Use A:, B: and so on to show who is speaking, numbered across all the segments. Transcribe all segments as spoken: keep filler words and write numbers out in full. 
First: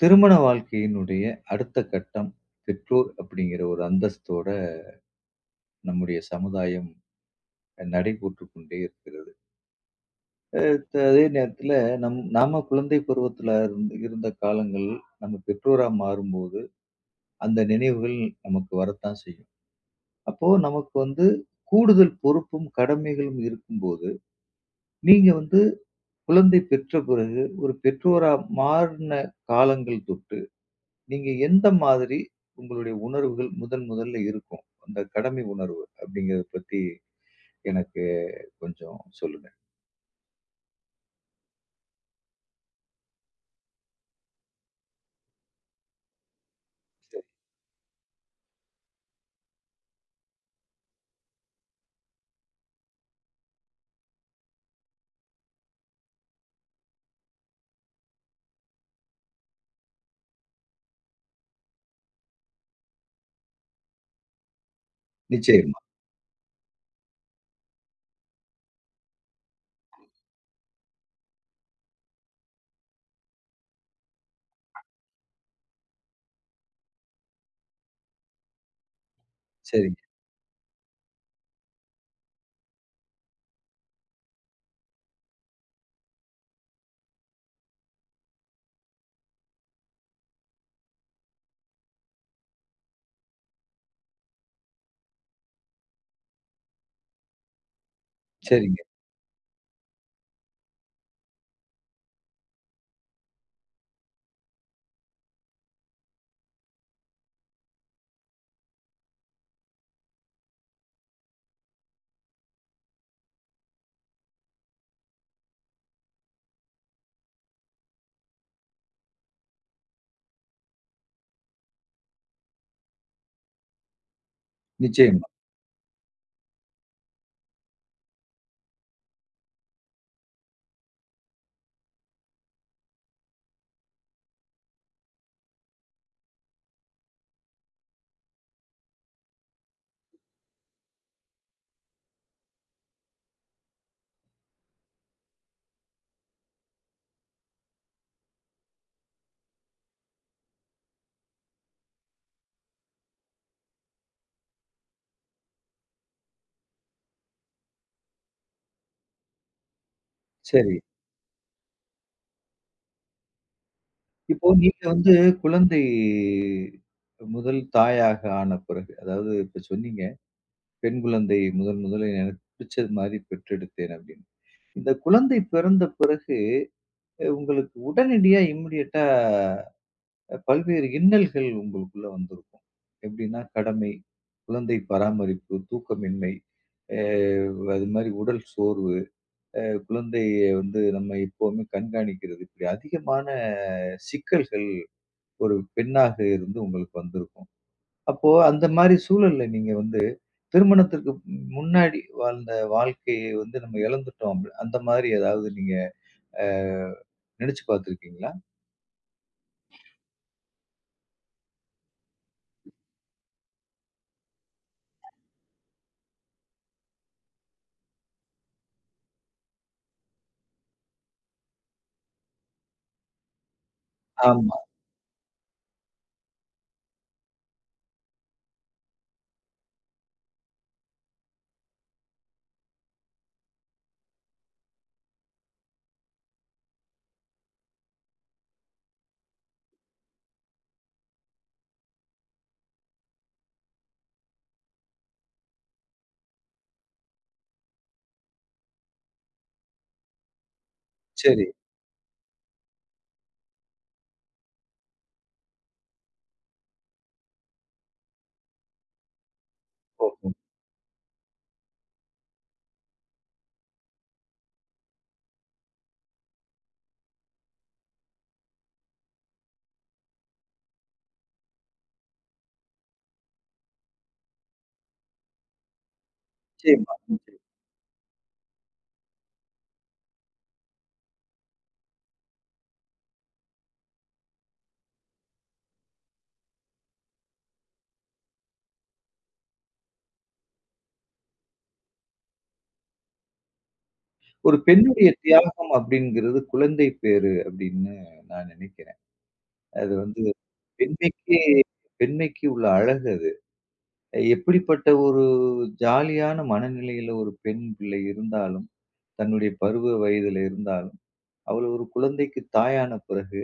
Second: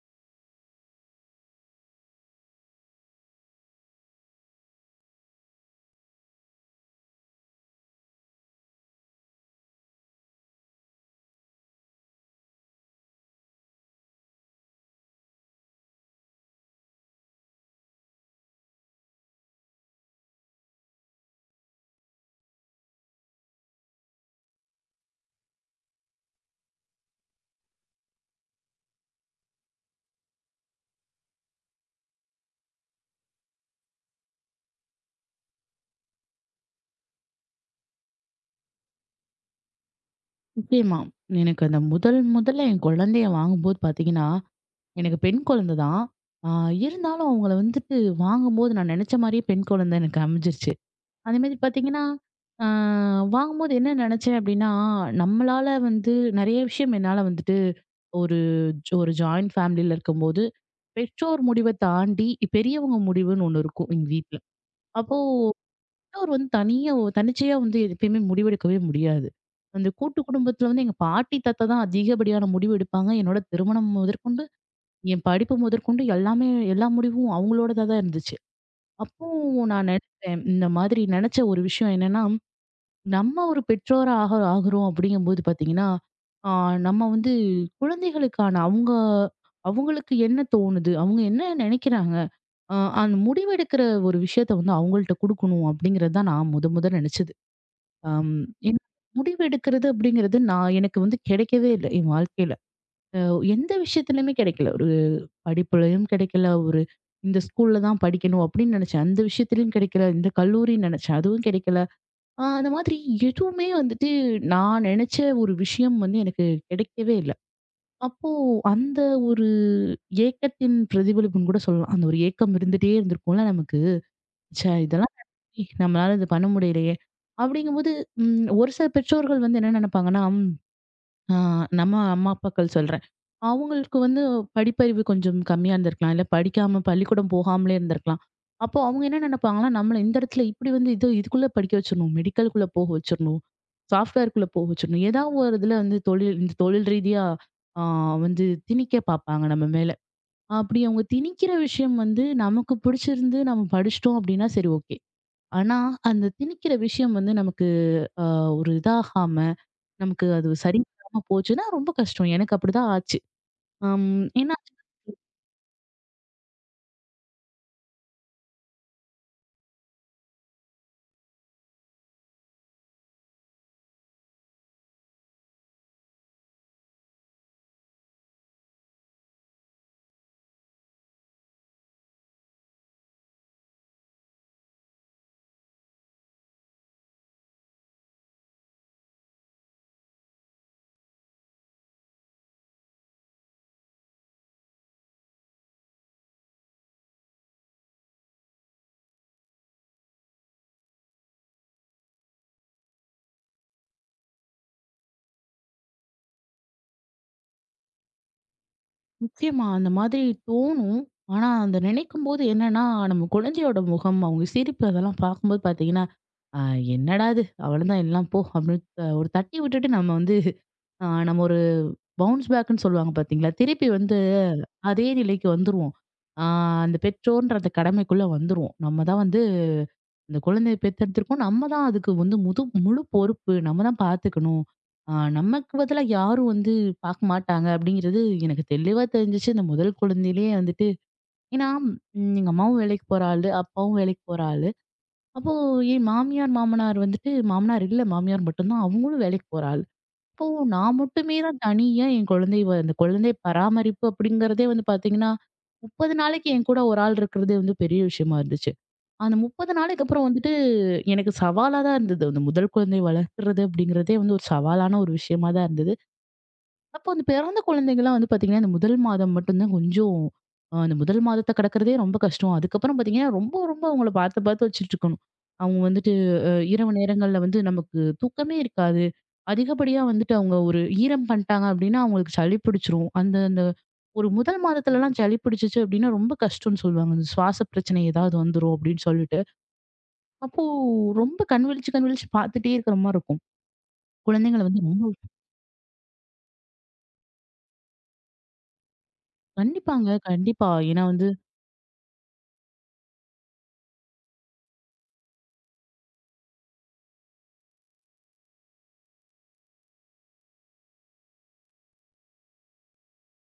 A: திருமண வாழ்க்கையினுடைய அடுத்த கட்டம், பெற்றோர் அப்படிங்கிற ஒரு அந்தஸ்தோட நம்முடைய சமுதாயம் நடைபோட்டு கொண்டே இருக்கிறது. அஹ் த- அதே நேரத்துல, நம் நாம குழந்தை பருவத்துல இருந்து- இருந்த காலங்கள், நம்ம பெற்றோரா மாறும்போது அந்த நினைவுகள் நமக்கு வரத்தான் செய்யும். அப்போ நமக்கு வந்து கூடுதல் பொறுப்பும் கடமைகளும் இருக்கும்போது, நீங்க வந்து குழந்தை பெற்ற பிறகு ஒரு பெற்றோரா மாறின காலங்கள் தொட்டு, நீங்க எந்த மாதிரி உங்களுடைய உணர்வுகள் முதன் முதல்ல இருக்கும்? அந்த கடமை உணர்வு அப்படிங்கிறத பத்தி எனக்கு கொஞ்சம் சொல்லுங்க.
B: நிச்சயமா. எனக்கு அந்த முதல் முதல்ல என் குழந்தைய வாங்கும்போது பார்த்தீங்கன்னா, எனக்கு பெண் குழந்தை தான். ஆ
A: சரி.
B: இருந்தாலும் அவங்கள வந்துட்டு வாங்கும்போது நான் நெனச்ச மாரியே பெண் குழந்தை எனக்கு அமைஞ்சிருச்சு. அதேமாரி பார்த்தீங்கன்னா, ஆ வாங்கும்போது என்ன நெனச்சேன் அப்டின்னா, நம்மளால வந்து நெறைய விஷயம் என்னால வந்துட்டு ஒரு ஜ- ஒரு ஜாயிண்ட் ஃபேமிலில இருக்கும்போது, பெற்றோர் முடிவ தாண்டி பெரியவங்க முடிவுன்னு ஒண்ணு இருக்கும் எங்க வீட்ல. அப்போ
A: நிச்சயமா.
B: பெற்றோர் வந்து தனியா ஒ தனிச்சையா வந்து எப்பயுமே முடிவெடுக்கவே முடியாது. அந்த கூட்டு குடும்பத்துல வந்து எங்க பாட்டி, தாத்தா தான் அதிகப்படியான முடிவு எடுப்பாங்க. என்னோட திருமணம் முதற்கொண்டு, என் படிப்பு முதற்கொண்டு எல்லாமே எல்லா முடிவும் அவங்களோடதா தான் இருந்துச்சு. அப்போ நான்
A: சரிங்க,
B: நினைச்சேன், இந்த மாதிரி நினைச்ச ஒரு விஷயம் என்னன்னா, நம்ம ஒரு பெற்றோரா ஆக ஆகுறோம் அப்படிங்கும்போது பார்த்தீங்கன்னா, ஆ நம்ம வந்து குழந்தைகளுக்கான அவங்க அவங்களுக்கு என்ன தோணுது? அவங்க என்ன நினைக்கிறாங்க? அ அந்த முடிவெடுக்கிற ஒரு விஷயத்த வந்து அவங்கள்ட்ட குடுக்கணும் அப்படிங்கிறது தான் நான் முத முத நினைச்சது. அம்
A: சரிங்க.
B: எனக்கு முடிவு எடுக்கிறது அப்படிங்கிறது நான் எனக்கு வந்து கிடைக்கவே இல்ல என் வாழ்க்கையில. அ எந்த விஷயத்துலயுமே கிடைக்கல. ஒரு படிப்புலயும் கிடைக்கல. ஒரு இந்த ஸ்கூல்ல தான் படிக்கணும் அப்படின்னு நினைச்சேன். அந்த விஷயத்துலயும் கிடைக்கல. இந்த கல்லூரின்னு நினைச்சேன். அதுவும் கிடைக்கல. அ அந்த மாதிரி எதுவுமே வந்துட்டு நான் நினைச்ச ஒரு விஷயம் வந்து எனக்கு கிடைக்கவே இல்ல. அப்போ அந்த ஒரு ஏக்கத்தின் பிரதிபலிப்புன்னு கூட சொல்லலாம். அந்த ஒரு ஏக்கம் இருந்துட்டே இருந்திருக்கும்ல நமக்கு. ச்சே! இதெல்லாம்
A: நிச்சயமா.
B: நடந்துச்சு, நம்மளால இது பண்ண முடியலையே! அப்படிங்கும்போது ம் ஒரு சில பெற்றோர்கள் வந்து என்ன நினைப்பாங்கன்னா, ம் ஆ நம்ம அம்மா அப்பாக்கள் சொல்றேன். அவங்களுக்கு வந்து படிப்பறிவு கொஞ்சம் கம்மியா இருந்திருக்கலாம். இல்ல படிக்காம பள்ளிக்கூடம் போகாமலே இருந்திருக்கலாம். அப்போ அவங்க என்ன நினைப்பாங்கன்னா, நம்மள இந்த இடத்துல இப்படி வந்து இது இதுக்குள்ள படிக்க வச்சிரணும். மெடிக்கலுக்குள்ள போக வச்சிரணும். சாஃப்ட்வேர்க்குள்ள போக வச்சிரணும். ஏதாவது ஒரு இதுல வந்து தொழில் இந்த தொழில் ரீதியா ஆ வந்து திணிக்க பார்ப்பாங்க நம்ம மேல. அப்படி அவங்க திணிக்கிற விஷயம் வந்து நமக்கு பிடிச்சிருந்து நம்ம படிச்சிட்டோம் அப்படின்னா சரி ஓகே. ஆனா, அந்த திணிக்கிற விஷயம் வந்து நமக்கு அ ஒரு இதாகாம, நமக்கு அது
A: சரி.
B: சரி வராம போச்சுன்னா ரொம்ப கஷ்டம். எனக்கு அப்படிதான் ஆச்சு. அம்
A: இப்போ
B: ஏன்னா
A: நீங்க வந்து குழந்தை முதல் தாயாக ஆன பிறகு, அதாவது இப்ப சொன்னீங்க, பெண் குழந்தை முதன் முதல்ல எனக்கு பிடிச்சது மாரி பெற்றெடுத்தேன் அப்படின்னு. இந்த குழந்தை பிறந்த பிறகு உங்களுக்கு உடனடியா இமிடியட்டா அ பல்வேறு இன்னல்கள் உங்களுக்குள்ள வந்திருக்கும். எப்படின்னா, கடமை, குழந்தை பராமரிப்பு, தூக்கமின்மை, அ அது மாரி உடல் சோர்வு, அ குழந்தைய வந்து நம்ம எப்பவுமே கண்காணிக்கிறது. இப்படி அதிகமான சிக்கல்கள் ஒரு பெண்ணாக இருந்து உங்களுக்கு வந்திருக்கும். அப்போ அந்த மாரி சூழல்ல நீங்க வந்து திருமணத்திற்கு முன்னாடி வாழ்ந்த வாழ்க்கையை வந்து நம்ம இழந்துட்டோம். அப்படி அந்த மாரி ஏதாவது நீங்க அ நெனச்சு பார்த்துருக்கீங்களா?
B: நிச்சயமா அந்த மாதிரி தோணும். ஆனா, அந்த நினைக்கும்போது என்னன்னா, நம்ம குழந்தையோட முகம், அவங்க சிரிப்பு அதெல்லாம் பார்க்கும்போது பார்த்தீங்கன்னா, "அ என்னடா இது! அவ்வளதான் எல்லாம் போ" அப்படின்னு த- ஒரு தட்டி விட்டுட்டு நம்ம வந்து ஆ நம்ம ஒரு பவுன்ஸ் பேக்குன்னு சொல்லுவாங்க பார்த்தீங்களா? திருப்பி வந்து
A: ஆமா.
B: அதே நிலைக்கு வந்துருவோம். ஆ அந்த பெற்றோர்ன்ற அந்த கடமைக்குள்ள வந்துருவோம். நம்ம தான் வந்து அந்த குழந்தைய பெத்தெடுத்துருக்கோம். நம்ம தான் அதுக்கு வந்து முது முழு பொறுப்பு. நம்ம தான் பார்த்துக்கணும். ஆ நமக்கு பதிலா யாரும் வந்து பார்க்க மாட்டாங்க அப்படிங்கிறது எனக்கு தெளிவா தெரிஞ்சுச்சு. இந்த முதல் குழந்தையிலேயே வந்துட்டு ஏன்னா, ம் எங்க அம்மாவும் வேலைக்கு போற ஆளு, அப்பாவும் வேலைக்கு போற ஆளு. அப்போ என் மாமியார், மாமனார் வந்துட்டு மாமனார் இல்ல மாமியார் மட்டும் தான். அவங்களும் வேலைக்கு போற ஆள். அப்போ நான் மட்டுமே
A: சரி.
B: தான் தனியா என் குழந்தை வ அந்த குழந்தை பராமரிப்பு அப்படிங்கிறதே வந்து பார்த்தீங்கன்னா, முப்பது நாளைக்கு என் கூட ஒரு ஆள் இருக்கிறதே வந்து பெரிய விஷயமா இருந்துச்சு. அந்த முப்பது நாளைக்கு அப்புறம்
A: ஓஹோ!
B: வந்துட்டு எனக்கு சவாலா தான் இருந்தது. அந்த முதல் குழந்தையை வளர்க்கிறது அப்படிங்கிறதே வந்து ஒரு சவாலான ஒரு விஷயமா தான் இருந்தது. அப்போ அந்த பிறந்த குழந்தைங்கலாம் வந்து பார்த்தீங்கன்னா, இந்த முதல் மாதம் மட்டும் தான் கொஞ்சம் அ அந்த முதல் மாதத்த கடக்கிறதே ரொம்ப கஷ்டம். அதுக்கப்புறம் பார்த்தீங்கன்னா, ரொம்ப ரொம்ப அவங்கள பார்த்து பார்த்து வச்சுட்டுருக்கணும். அவங்க வந்துட்டு அ இரவு
A: நிச்சயமா.
B: நேரங்கள்ல வந்து நமக்கு தூக்கமே இருக்காது. அதிகப்படியா வந்துட்டு அவங்க ஒரு ஈரம் பண்ணிட்டாங்க அப்டின்னா, அவங்களுக்கு சளி பிடிச்சிரும். அந்த அந்த ஒரு முதல் மாதத்துலலாம் சளி பிடிச்சிச்சு அப்டின்னா, ரொம்ப கஷ்டம்னு சொல்லுவாங்க. இந்த சுவாச பிரச்சனை ஏதாவது வந்துரும் அப்டின்னு சொல்லிட்டு. அப்போ ரொம்ப கண் விழிச்சு கண் விழிச்சு பார்த்துட்டே இருக்கிற மாரி இருக்கும்.
A: ஒரு
B: குழந்தைங்கள வந்து
A: பெண்ணுடைய
B: ரொம்ப
A: தியாகம் அப்படிங்கிறது குழந்தை பேறு அப்படின்னு நான் நினைக்கிறேன். அது
B: கண்டிப்பாங்க,
A: வந்து
B: கண்டிப்பா. ஏன்னா வந்து
A: பெண்மைக்கே பெண்மைக்கு உள்ள அழகு அது. எப்படிப்பட்ட ஒரு ஜாலியான மனநிலையில ஒரு பெண் பிள்ளை இருந்தாலும், தன்னுடைய பருவ வயதில இருந்தாலும், அவள் ஒரு குழந்தைக்கு தாயான பிறகு,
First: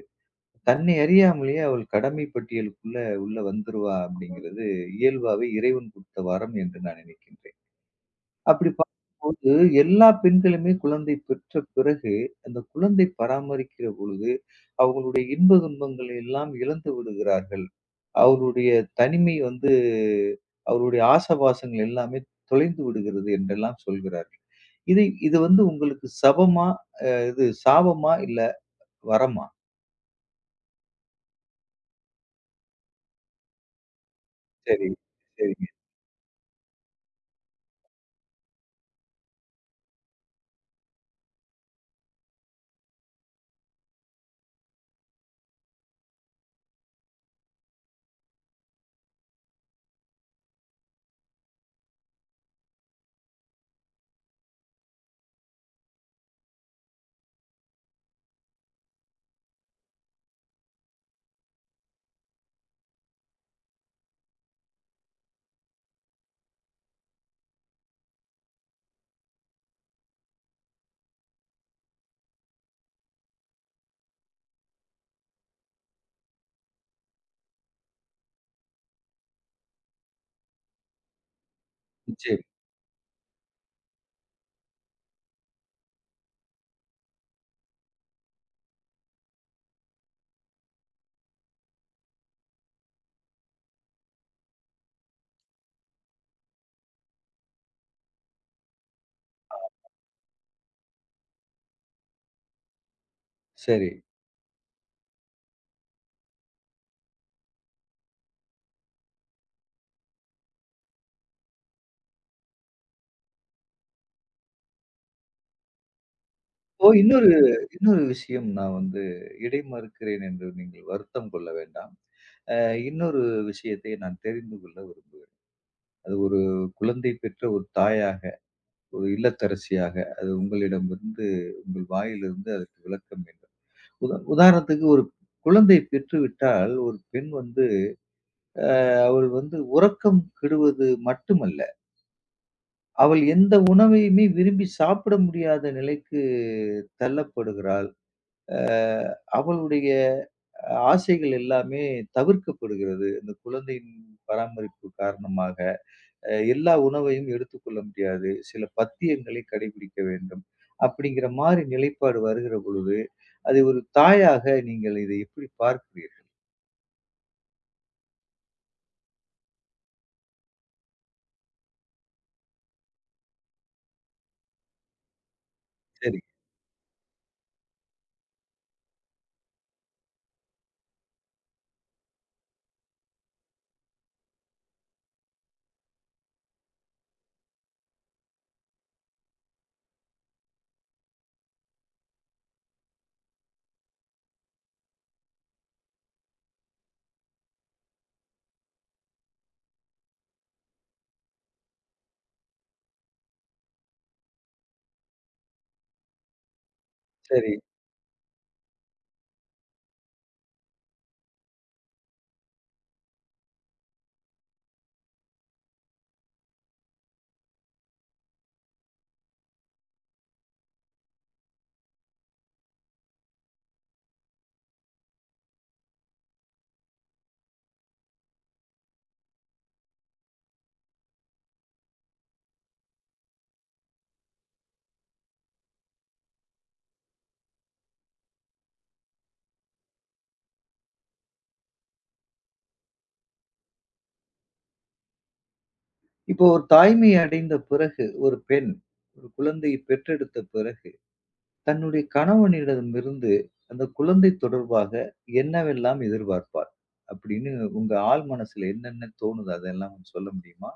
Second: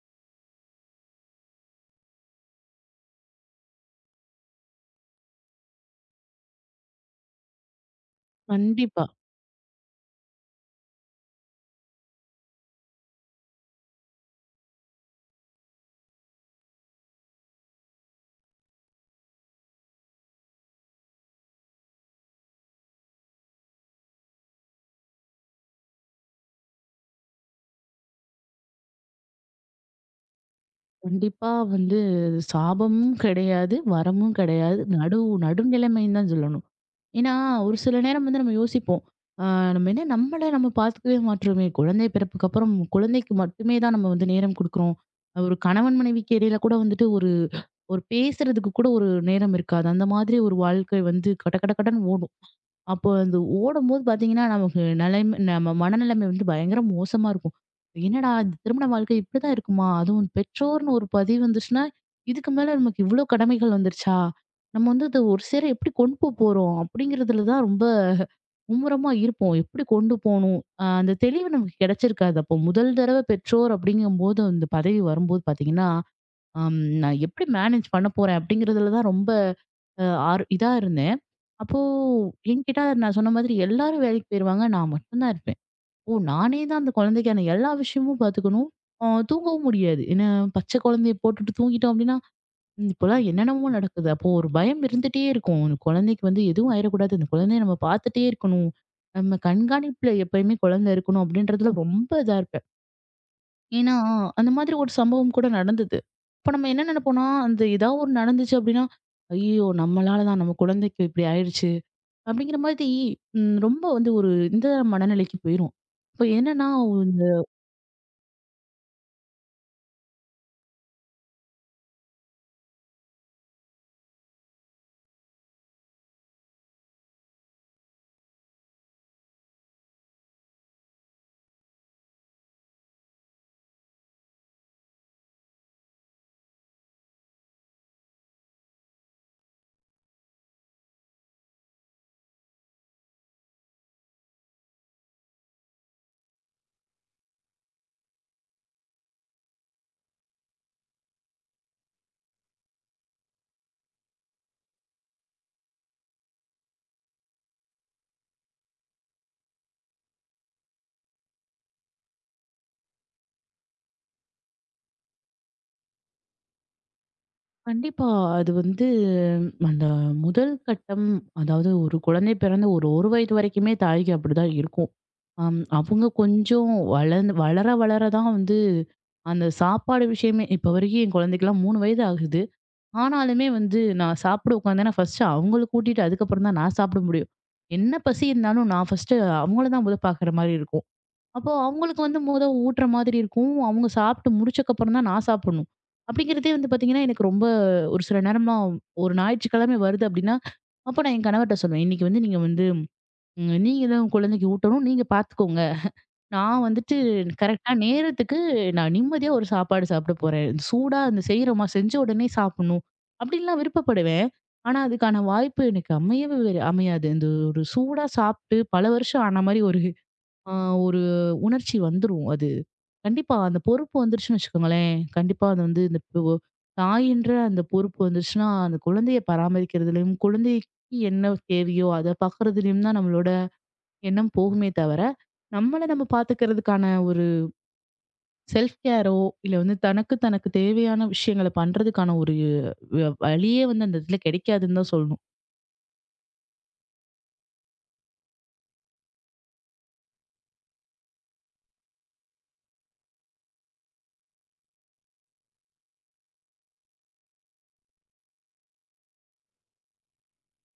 A: தன்னை அறியாமலேயே அவள் கடமை பட்டியலுக்குள்ள உள்ள வந்துருவா அப்படிங்கிறது இயல்பாவே இறைவன் குடுத்த வரம் என்று நான் நினைக்கின்றேன். அப்படி
B: கண்டிப்பா.
A: பார்க்கும்போது எல்லா பெண்களுமே குழந்தை பெற்ற பிறகு, அந்த குழந்தை பராமரிக்கிற பொழுது, அவங்களுடைய இன்ப துன்பங்களை எல்லாம் இழந்து விடுகிறார்கள். அவருடைய தனிமை வந்து அவருடைய ஆசபாசங்கள் எல்லாமே தொலைந்து விடுகிறது என்றெல்லாம் சொல்கிறார்கள். இதை இது வந்து உங்களுக்கு சபமா, இது சாபமா? இல்ல வரமா?
B: கண்டிப்பா வந்து அது சாபமும் கிடையாது, வரமும் கிடையாது.
A: சரி,
B: நடு
A: சரிங்க.
B: நடுநிலைமைன்னு தான் சொல்லணும். ஏன்னா, ஒரு சில நேரம் வந்து நம்ம யோசிப்போம். ஆ நம்ம என்ன நம்மள நம்ம பார்த்துக்கவே மாட்றோமே! குழந்தை பிறப்புக்கு அப்புறம் குழந்தைக்கு மட்டுமே தான் நம்ம வந்து நேரம் குடுக்குறோம். ஒரு கணவன் மனைவிக்கு இடையில கூட வந்துட்டு ஒரு ஒரு பேசுறதுக்கு கூட ஒரு நேரம் இருக்காது. அந்த மாதிரி ஒரு வாழ்க்கை வந்து கட கட கடன்னு ஓடும். அப்போ அந்த ஓடும்போது பார்த்தீங்கன்னா, நமக்கு நிலைமை நம்ம மனநிலைமை வந்து பயங்கர மோசமா இருக்கும். என்னடா! இந்த திருமண வாழ்க்கை இப்படிதான் இருக்குமா? அதுவும் பெற்றோர்னு ஒரு பதிவு வந்துச்சுன்னா, இதுக்கு மேல நமக்கு இவ்ளோ கடமைகள் வந்துருச்சா? நம்ம வந்து அத ஒரு சேர எப்படி கொண்டு போ போறோம்? அப்படிங்கிறதுல தான் ரொம்ப மும்முரமா இருப்போம். எப்படி கொண்டு போணும்? அ அந்த தெளிவு நமக்கு கிடைச்சிருக்காது. அப்போ முதல் தடவ பெற்றோர் அப்படிங்கும்போது, அந்த பதவி வரும்போது பார்த்தீங்கன்னா, அம் நான் எப்படி மேனேஜ் பண்ண போறேன்? அப்படிங்கிறதுல தான் ரொம்ப அ ஆர் இதா இருந்தேன். அப்போ
A: நிச்சயம்.
B: என்கிட்ட நான் சொன்ன மாதிரி எல்லாரும் வேலைக்கு போயிருவாங்க. நான் மட்டும் தான் இருப்பேன். ஓ! நானே தான் அந்த குழந்தைக்கான எல்லா விஷயமும் பார்த்துக்கணும். அ தூங்கவும் முடியாது. ஏன்னா, பச்சை குழந்தைய போட்டுட்டு தூங்கிட்டோம் அப்டின்னா, ம் இப்போலாம் என்னென்னமோ நடக்குது. அப்போ ஒரு பயம் இருந்துட்டே இருக்கும். அந்த குழந்தைக்கு வந்து எதுவும் ஆயிறக்கூடாது. அந்த குழந்தைய நம்ம பார்த்துட்டே இருக்கணும். நம்ம கண்காணிப்புல எப்பயுமே குழந்தை இருக்கணும் அப்டின்றதுல ரொம்ப இதா இருப்பேன்.
A: சரி.
B: ஏன்னா, அந்த மாதிரி ஒரு சம்பவம் கூட நடந்தது. அப்ப நம்ம என்ன நெனப்போம்னா, அந்த ஏதாவது ஒண்ணு நடந்துச்சு அப்டின்னா, "ஐயய்யோ! நம்மளால தான் நம்ம குழந்தைக்கு இப்டி ஆயிடுச்சு." அப்டிங்கிற மாதிரி ம் ரொம்ப வந்து ஒரு இந்த மனநிலைக்கு போயிரும். இப்ப என்னன்னா,
A: இப்போ
B: இந்த
A: இன்னொரு இன்னொரு விஷயம் நான் வந்து இடைமறுக்கிறேன் என்று நீங்கள் வருத்தம் கொள்ள வேண்டாம். அ இன்னொரு விஷயத்தை நான் தெரிந்து கொள்ள விரும்புகிறேன். அது ஒரு குழந்தை பெற்ற ஒரு தாயாக, ஒரு இல்லத்தரசியாக அது உங்களிடமிருந்து உங்கள் வாயிலிருந்து அதற்கு விளக்கம் வேண்டும். உதா உதாரணத்துக்கு ஒரு குழந்தை பெற்றுவிட்டால், ஒரு பெண் வந்து அவள் வந்து உறக்கம் கெடுவது மட்டுமல்ல, அவள் எந்த உணவையுமே விரும்பி சாப்பிட முடியாத நிலைக்கு தள்ளப்படுகிறாள். அ அவளுடைய ஆசைகள் எல்லாமே தவிர்க்கப்படுகிறது இந்த குழந்தையின் பராமரிப்பு காரணமாக. அஹ் எல்லா உணவையும் எடுத்துக்கொள்ள முடியாது. சில பத்தியங்களை கடைபிடிக்க வேண்டும். அப்படிங்கிற மாரி நிலைப்பாடு வருகிற பொழுது, அது ஒரு தாயாக நீங்கள் இதை எப்படி பார்க்கிறீர்கள்?
B: கண்டிப்பா அது வந்து அந்த முதல் கட்டம் அதாவது ஒரு குழந்தை பிறந்து ஒரு 1 வயது வரைக்குமே தாய்க்கு அப்டிதான் இருக்கும். அம் அவங்க
A: சரி,
B: கொஞ்சம் வளர்ந்து வளர வளர தான் வந்து அந்த சாப்பாடு விஷயமே இப்ப வரைக்கும் என் குழந்தைக்குலாம் மூணு வயது ஆகுது. ஆனாலுமே வந்து நான் சாப்பிட உட்காந்தேன்னா, ஃபர்ஸ்ட்டு அவங்கள கூட்டிட்டு அதுக்கப்புறம் தான் நான் சாப்பிட முடியும். என்ன பசி இருந்தாலும் நான் ஃபர்ஸ்ட்டு அவங்கள தான் மொத பாக்குற மாரி இருக்கும். அப்போ அவங்களுக்கு வந்து மொத ஊட்டுற மாதிரி இருக்கும். அவங்க சாப்பிட்டு முடிச்சக்கப்புறம் தான் நான் சாப்பிடணும். அப்படிங்கிறதே வந்து பாத்தீங்கன்னா, எனக்கு ரொம்ப ஒரு சில நேரம்லாம் ஒரு ஞாயிற்றுக்கிழமை வருது அப்படின்னா, அப்ப நான் என் கணவர்ட்ட சொல்லுவேன். "இன்னைக்கு வந்து நீங்க வந்து ம் நீங்க தான் உங்க குழந்தைக்கு ஊட்டணும். நீங்க பாத்துக்கோங்க." நான் வந்துட்டு
A: சரி.
B: கரெக்ட்டா நேரத்துக்கு நான் நிம்மதியா ஒரு சாப்பாடு சாப்பிட போறேன். இந்த சூடா அந்த செய்றோமா, செஞ்ச உடனே சாப்பிடணும். அப்படின்லாம் விருப்பப்படுவேன். ஆனா, அதுக்கான வாய்ப்பு எனக்கு அமையவே வரு அமையாது. இந்த ஒரு சூடா சாப்பிட்டு பல வருஷம் ஆன மாரி ஒரு அ ஒரு உணர்ச்சி வந்துரும் அது. கண்டிப்பா அந்த பொறுப்பு வந்துருச்சுன்னு வச்சுக்கோங்களேன். கண்டிப்பா அது வந்து இந்த பு- ஒ தாயின்ற அந்த பொறுப்பு வந்துருச்சுன்னா, அந்த குழந்தைய பராமரிக்கிறதுலயும், குழந்தைக்கு என்ன தேவையோ அத பாக்குறதுலயும் தான் நம்மளோட எண்ணம் போகுமே தவிர, நம்மள நம்ம பார்த்துக்கிறதுக்கான ஒரு செல்ஃப் கேரோ, இல்ல வந்து தனக்கு தனக்கு தேவையான விஷயங்கள பண்றதுக்கான ஒரு வ வழியே வந்து அந்த இடத்துல கிடைக்காதுன்னு தான் சொல்லணும்.
A: இப்போ ஒரு தாய்மை அடைந்த பிறகு, ஒரு பெண் ஒரு குழந்தையை பெற்றெடுத்த பிறகு, தன்னுடைய கணவனிடமிருந்து அந்த குழந்தை தொடர்பாக என்னவெல்லாம் எதிர்பார்ப்பார்? அப்படின்னு உங்க ஆழ் மனசுல என்னென்ன தோணுது? அதெல்லாம் கொஞ்சம் சொல்ல முடியுமா?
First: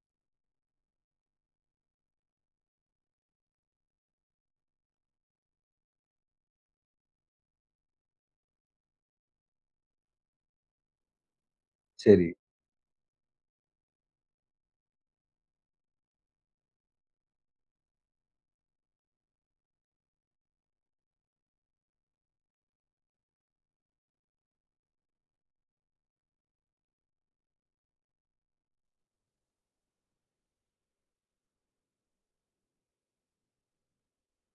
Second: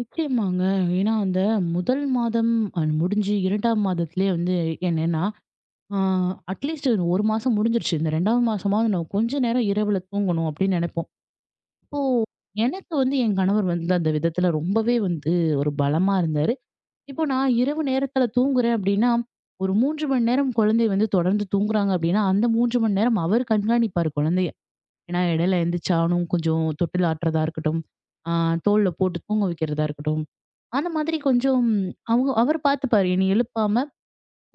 B: நிச்சயமாங்க. ஏன்னா அந்த முதல் மாதம் அ முடிஞ்சு இரண்டாம் மாதத்திலேயே வந்து என்னன்னா, ஆ அட்லீஸ்ட் ஒரு மாசம் முடிஞ்சிருச்சு. இந்த ரெண்டாவது மாசமாவது நம்ம கொஞ்ச நேரம் இரவுல தூங்கணும் அப்படின்னு நெனைப்போம். இப்போ
A: சரி.
B: எனக்கு வந்து என் கணவர் வந்து அந்த விதத்துல ரொம்பவே வந்து ஒரு பலமா இருந்தாரு. இப்போ நான் இரவு நேரத்துல தூங்குறேன் அப்படின்னா, ஒரு மூன்று மணி நேரம் குழந்தை வந்து தொடர்ந்து தூங்குறாங்க அப்படின்னா, அந்த மூன்று மணி நேரம் அவர் கண்காணிப்பாரு குழந்தைய. ஏன்னா இடையில எந்திரிச்சானும் கொஞ்சம் தொட்டில் ஆட்டுறதா இருக்கட்டும், ஆ தோள்ல போட்டு தூங்க வைக்கிறதா இருக்கட்டும், அந்த மாதிரி கொஞ்சம் அவங்க அவர் பார்த்துப்பாரு. என்னைய எழுப்பாம,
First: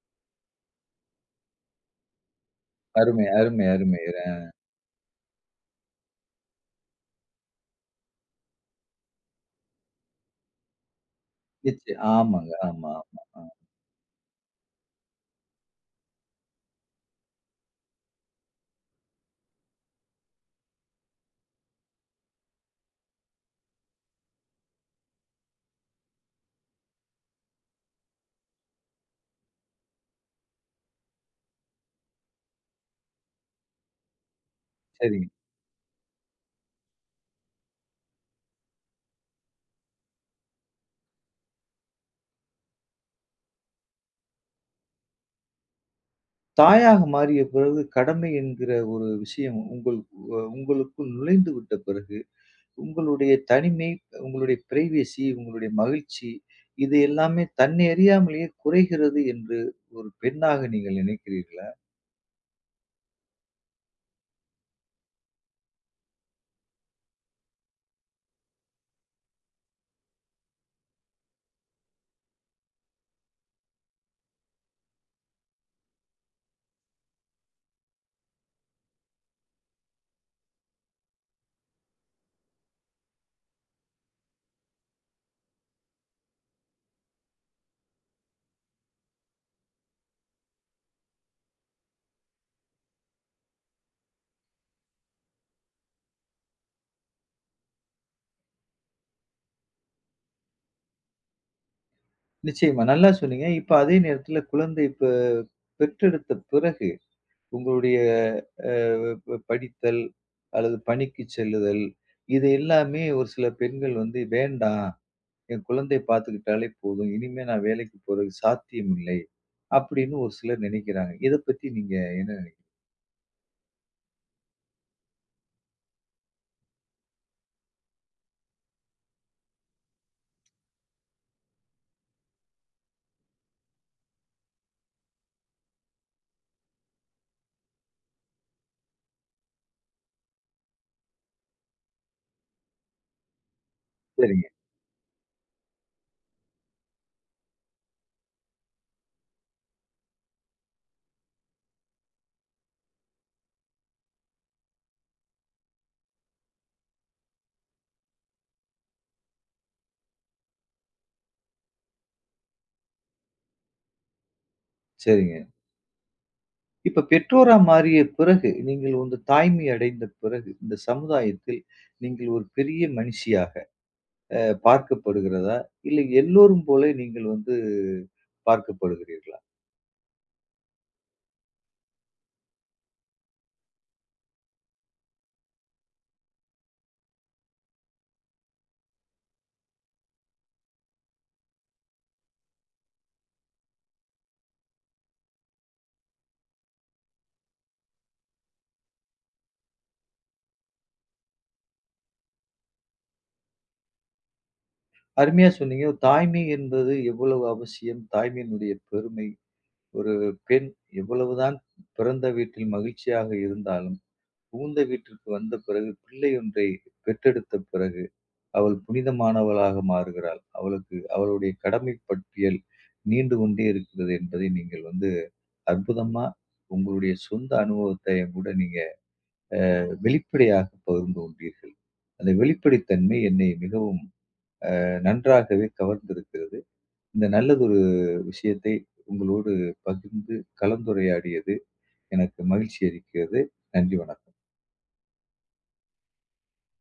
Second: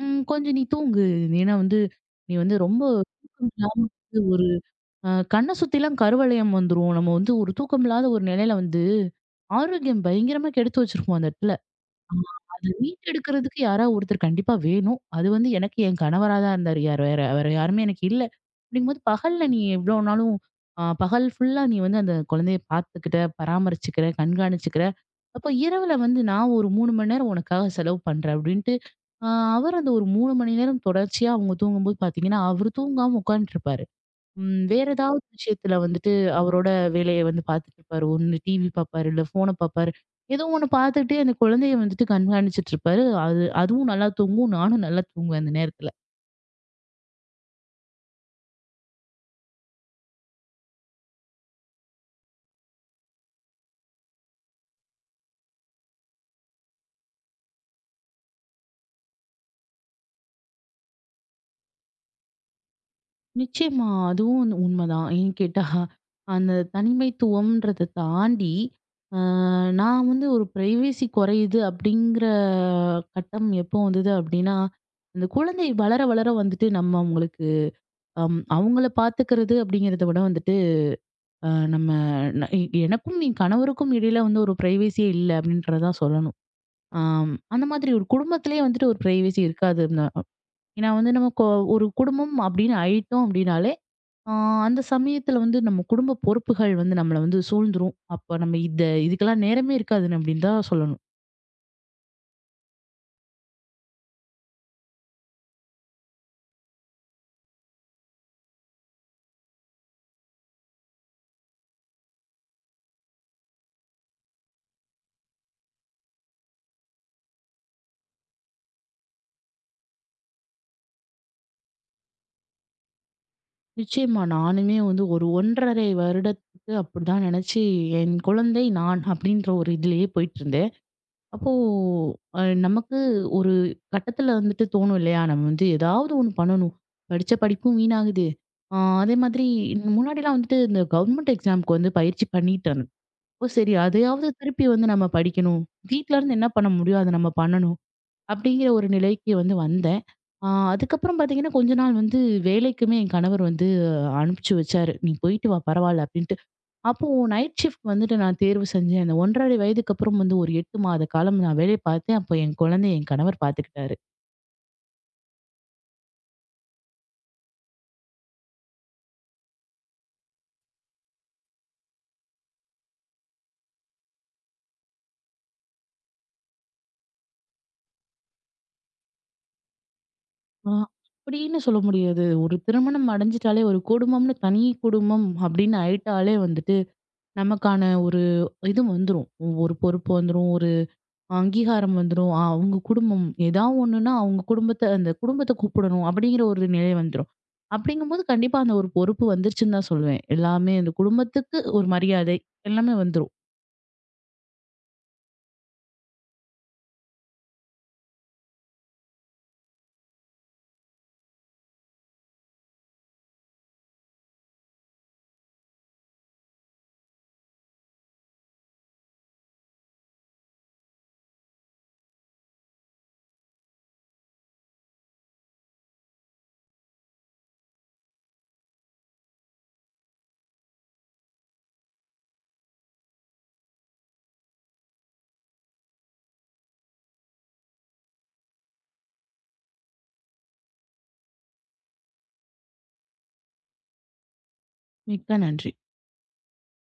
B: "ம் கொஞ்சம் நீ தூங்கு. ஏன்னா வந்து நீ வந்து ரொம்ப
A: அருமை,
B: தூக்கம்
A: அருமை,
B: இல்லாம
A: அருமை.
B: வந்து ஒரு அ கண்ண சுத்திலாம் கருவளையம் வந்துரும். நம்ம வந்து ஒரு தூக்கம் இல்லாத ஒரு நிலையில வந்து ஆரோக்கியம் பயங்கரமா கெடுத்து வச்சிருக்கோம் அந்த இடத்துல."
A: நிச்சயம்.
B: ஆ
A: ஆமாங்க.
B: அத
A: ஆமா, ஆமா. ஆ.
B: மீட்டெடுக்கிறதுக்கு யாரா ஒருத்தர் கண்டிப்பா வேணும். அது வந்து எனக்கு என் கணவரா தான் இருந்தாரு. யார் வேற வேற யாருமே எனக்கு இல்ல. அப்படிங்கும்போது பகல்ல நீ எவ்வளோ நாளும் அ பகல் ஃபுல்லா நீ வந்து அந்த குழந்தைய பார்த்துக்கிட்ட, பராமரிச்சுக்கிற, கண்காணிச்சுக்கிற. அப்ப இரவுல வந்து நான் ஒரு மூணு மணி நேரம் உனக்காக செலவு பண்றேன் அப்படின்ட்டு, அ அவர் அந்த ஒரு மூணு மணி நேரம் தொடர்ச்சியா அவங்க தூங்கும்போது பார்த்தீங்கன்னா, அவரு தூங்காம உட்காந்துட்டுருப்பாரு. ம். வேற ஏதாவது
A: சரிங்க.
B: விஷயத்துல வந்துட்டு அவரோட வேலைய வந்து பார்த்துட்டு இருப்பாரு. ஒண்ணு டிவி பார்ப்பாரு, இல்ல ஃபோன பார்ப்பாரு. ஏதோ ஒண்ணு பார்த்துக்கிட்டே அந்த குழந்தைய வந்துட்டு கண்காணிச்சிட்டு இருப்பாரு. அது அதுவும் நல்லா தூங்கும். நானும் நல்லா தூங்குவேன் அந்த நேரத்துல.
A: தாயாக மாறிய பிறகு கடமை என்கிற ஒரு விஷயம் உங்கள் அ உங்களுக்குள் நுழைந்து விட்ட பிறகு, உங்களுடைய தனிமை, உங்களுடைய பிரைவசி, உங்களுடைய மகிழ்ச்சி இது எல்லாமே தன்னை அறியாமலேயே குறைகிறது என்று ஒரு பெண்ணாக நீங்கள் நினைக்கிறீர்களா?
B: நிச்சயமா. அதுவும் வந்து உண்மதான். ஏன்னு கேட்டா, அந்த தனிமைத்துவம்ன்றத தாண்டி, அ நான் வந்து ஒரு பிரைவசி குறையுது அப்படிங்கிற கட்டம் எப்போ வந்தது அப்படின்னா, அந்த குழந்தை வளர வளர வந்துட்டு நம்ம அவங்களுக்கு அம் அவங்கள பார்த்துக்கிறது அப்படிங்கிறத விட வந்துட்டு அ நம்ம ந எ எனக்கும் என் கணவருக்கும் இடையில வந்து ஒரு பிரைவசியே இல்ல அப்படின்றத தான் சொல்லணும். ஆம். அந்த மாதிரி ஒரு குடும்பத்திலேயே வந்துட்டு ஒரு பிரைவசி இருக்காது. ந ஏன்னா வந்து நம்ம கொ ஒரு குடும்பம் அப்படின்னு ஆயிட்டோம் அப்படின்னாலே, ஆ அந்த சமயத்துல வந்து நம்ம குடும்ப பொறுப்புகள் வந்து நம்மள வந்து சூழ்ந்துரும். அப்ப நம்ம இத இதுக்கெல்லாம் நேரமே இருக்காது அப்படின்னு தான் சொல்லணும்.
A: நிச்சயமா. நல்லா சொன்னீங்க. இப்ப அதே நேரத்தில குழந்தை பெ பெற்றெடுத்த பிறகு உங்களுடைய அ ப படித்தல் அல்லது பணிக்குச் செல்லுதல், இது எல்லாமே ஒரு சில பெண்கள் வந்து வேண்டாம். என் குழந்தை பார்த்துக்கிட்டாலே போதும். இனிமே நான் வேலைக்கு போறது சாத்தியமில்லை. அப்படின்னு ஒரு சிலர் நினைக்கிறாங்க. இத பத்தி நீங்க என்ன நினை
B: நிச்சயமா நானுமே வந்து ஒரு ஒன்றரை வருடத்துக்கு அப்படிதான் நினைச்சு, என் குழந்தை நான் அப்படின்ற ஒரு இதுலயே போயிட்டுருந்தேன். அப்போ அ நமக்கு ஒரு கட்டத்துல வந்துட்டு தோணும் இல்லையா? நம்ம வந்து ஏதாவது ஒண்ணு பண்ணணும். படிச்ச படிப்பும் வீணாகுது. ஆ அதே மாதிரி முன்னாடிலாம் வந்துட்டு இந்த கவர்மெண்ட் எக்ஸாம்க்கு வந்து பயிற்சி பண்ணிட்டாங்க. அப்போ சரி அதையாவது
A: சரிங்க,
B: திருப்பி வந்து நம்ம படிக்கணும். வீட்ல இருந்து என்ன பண்ண முடியும்? அத நம்ம பண்ணணும். அப்படிங்கிற ஒரு நிலைக்கு வந்து வந்தேன். ஆ அதுக்கப்புறம் பார்த்தீங்கன்னா, கொஞ்ச நாள் வந்து வேலைக்குமே என் கணவர் வந்து அனுப்பிச்சு வச்சாரு. "நீ போயிட்டு வா பரவால்ல" அப்படின்ட்டு. அப்போ நைட் ஷிஃப்ட் வந்துட்டு நான் தேர்வு செஞ்சேன். அந்த ஒன்றரை வயதுக்கு அப்புறம் வந்து ஒரு எட்டு மாத காலம் நான் வேலை பார்த்தேன். அப்போ என் குழந்தைய என் கணவர் பார்த்துக்கிட்டாரு.
A: சரிங்க. இப்ப பெற்றோரா மாறிய பிறகு, நீங்கள் வந்து தாய்மை அடைந்த பிறகு, இந்த சமுதாயத்தில் நீங்கள் ஒரு பெரிய மனுஷியாக அ பார்க்கப்படுகிறதா? இல்லை எல்லோரும் போல நீங்கள் வந்து பார்க்கப்படுகிறீர்களா?
B: ஆ அப்படின்னு சொல்ல முடியாது. ஒரு திருமணம் அடைஞ்சிட்டாலே ஒரு குடும்பம்னு தனி குடும்பம் அப்படின்னு ஆயிட்டாலே வந்துட்டு, நமக்கான ஒரு இது வந்துரும். ஒரு பொறுப்பு வந்துரும். ஒரு அங்கீகாரம் வந்துரும். ஆ அவங்க குடும்பம் ஏதா ஒண்ணுன்னா அவங்க குடும்பத்த அந்த குடும்பத்த கூப்பிடணும் அப்படிங்கிற ஒரு நிலை வந்துரும். அப்படிங்கும்போது கண்டிப்பா அந்த ஒரு பொறுப்பு வந்துருச்சுன்னு தான் சொல்லுவேன். எல்லாமே அந்த குடும்பத்துக்கு ஒரு மரியாதை எல்லாமே வந்துரும்.
A: அருமையா சொன்னீங்க. தாய்மை என்பது எவ்வளவு அவசியம்? தாய்மையினுடைய பெருமை. ஒரு பெண் எவ்வளவுதான் பிறந்த வீட்டில் மகிழ்ச்சியாக இருந்தாலும், புகுந்த வீட்டிற்கு வந்த பிறகு பிள்ளை ஒன்றை பெற்றெடுத்த பிறகு அவள் புனிதமானவளாக மாறுகிறாள். அவளுக்கு அவளுடைய கடமை பட்டியல் நீண்டு கொண்டே இருக்கிறது என்பதை நீங்கள் வந்து அற்புதமா உங்களுடைய சொந்த அனுபவத்தை என் கூட நீங்க வெளிப்படையாக பகிர்ந்து கொண்டீர்கள். அந்த வெளிப்படைத்தன்மை என்னை மிகவும் அ நன்றாகவே கவர்ந்திருக்கிறது. இந்த நல்லதொரு விஷயத்தை உங்களோடு பகிர்ந்து கலந்துரையாடியது எனக்கு மகிழ்ச்சி அளிக்கிறது. நன்றி வணக்கம்.
B: மிக்க நன்றி.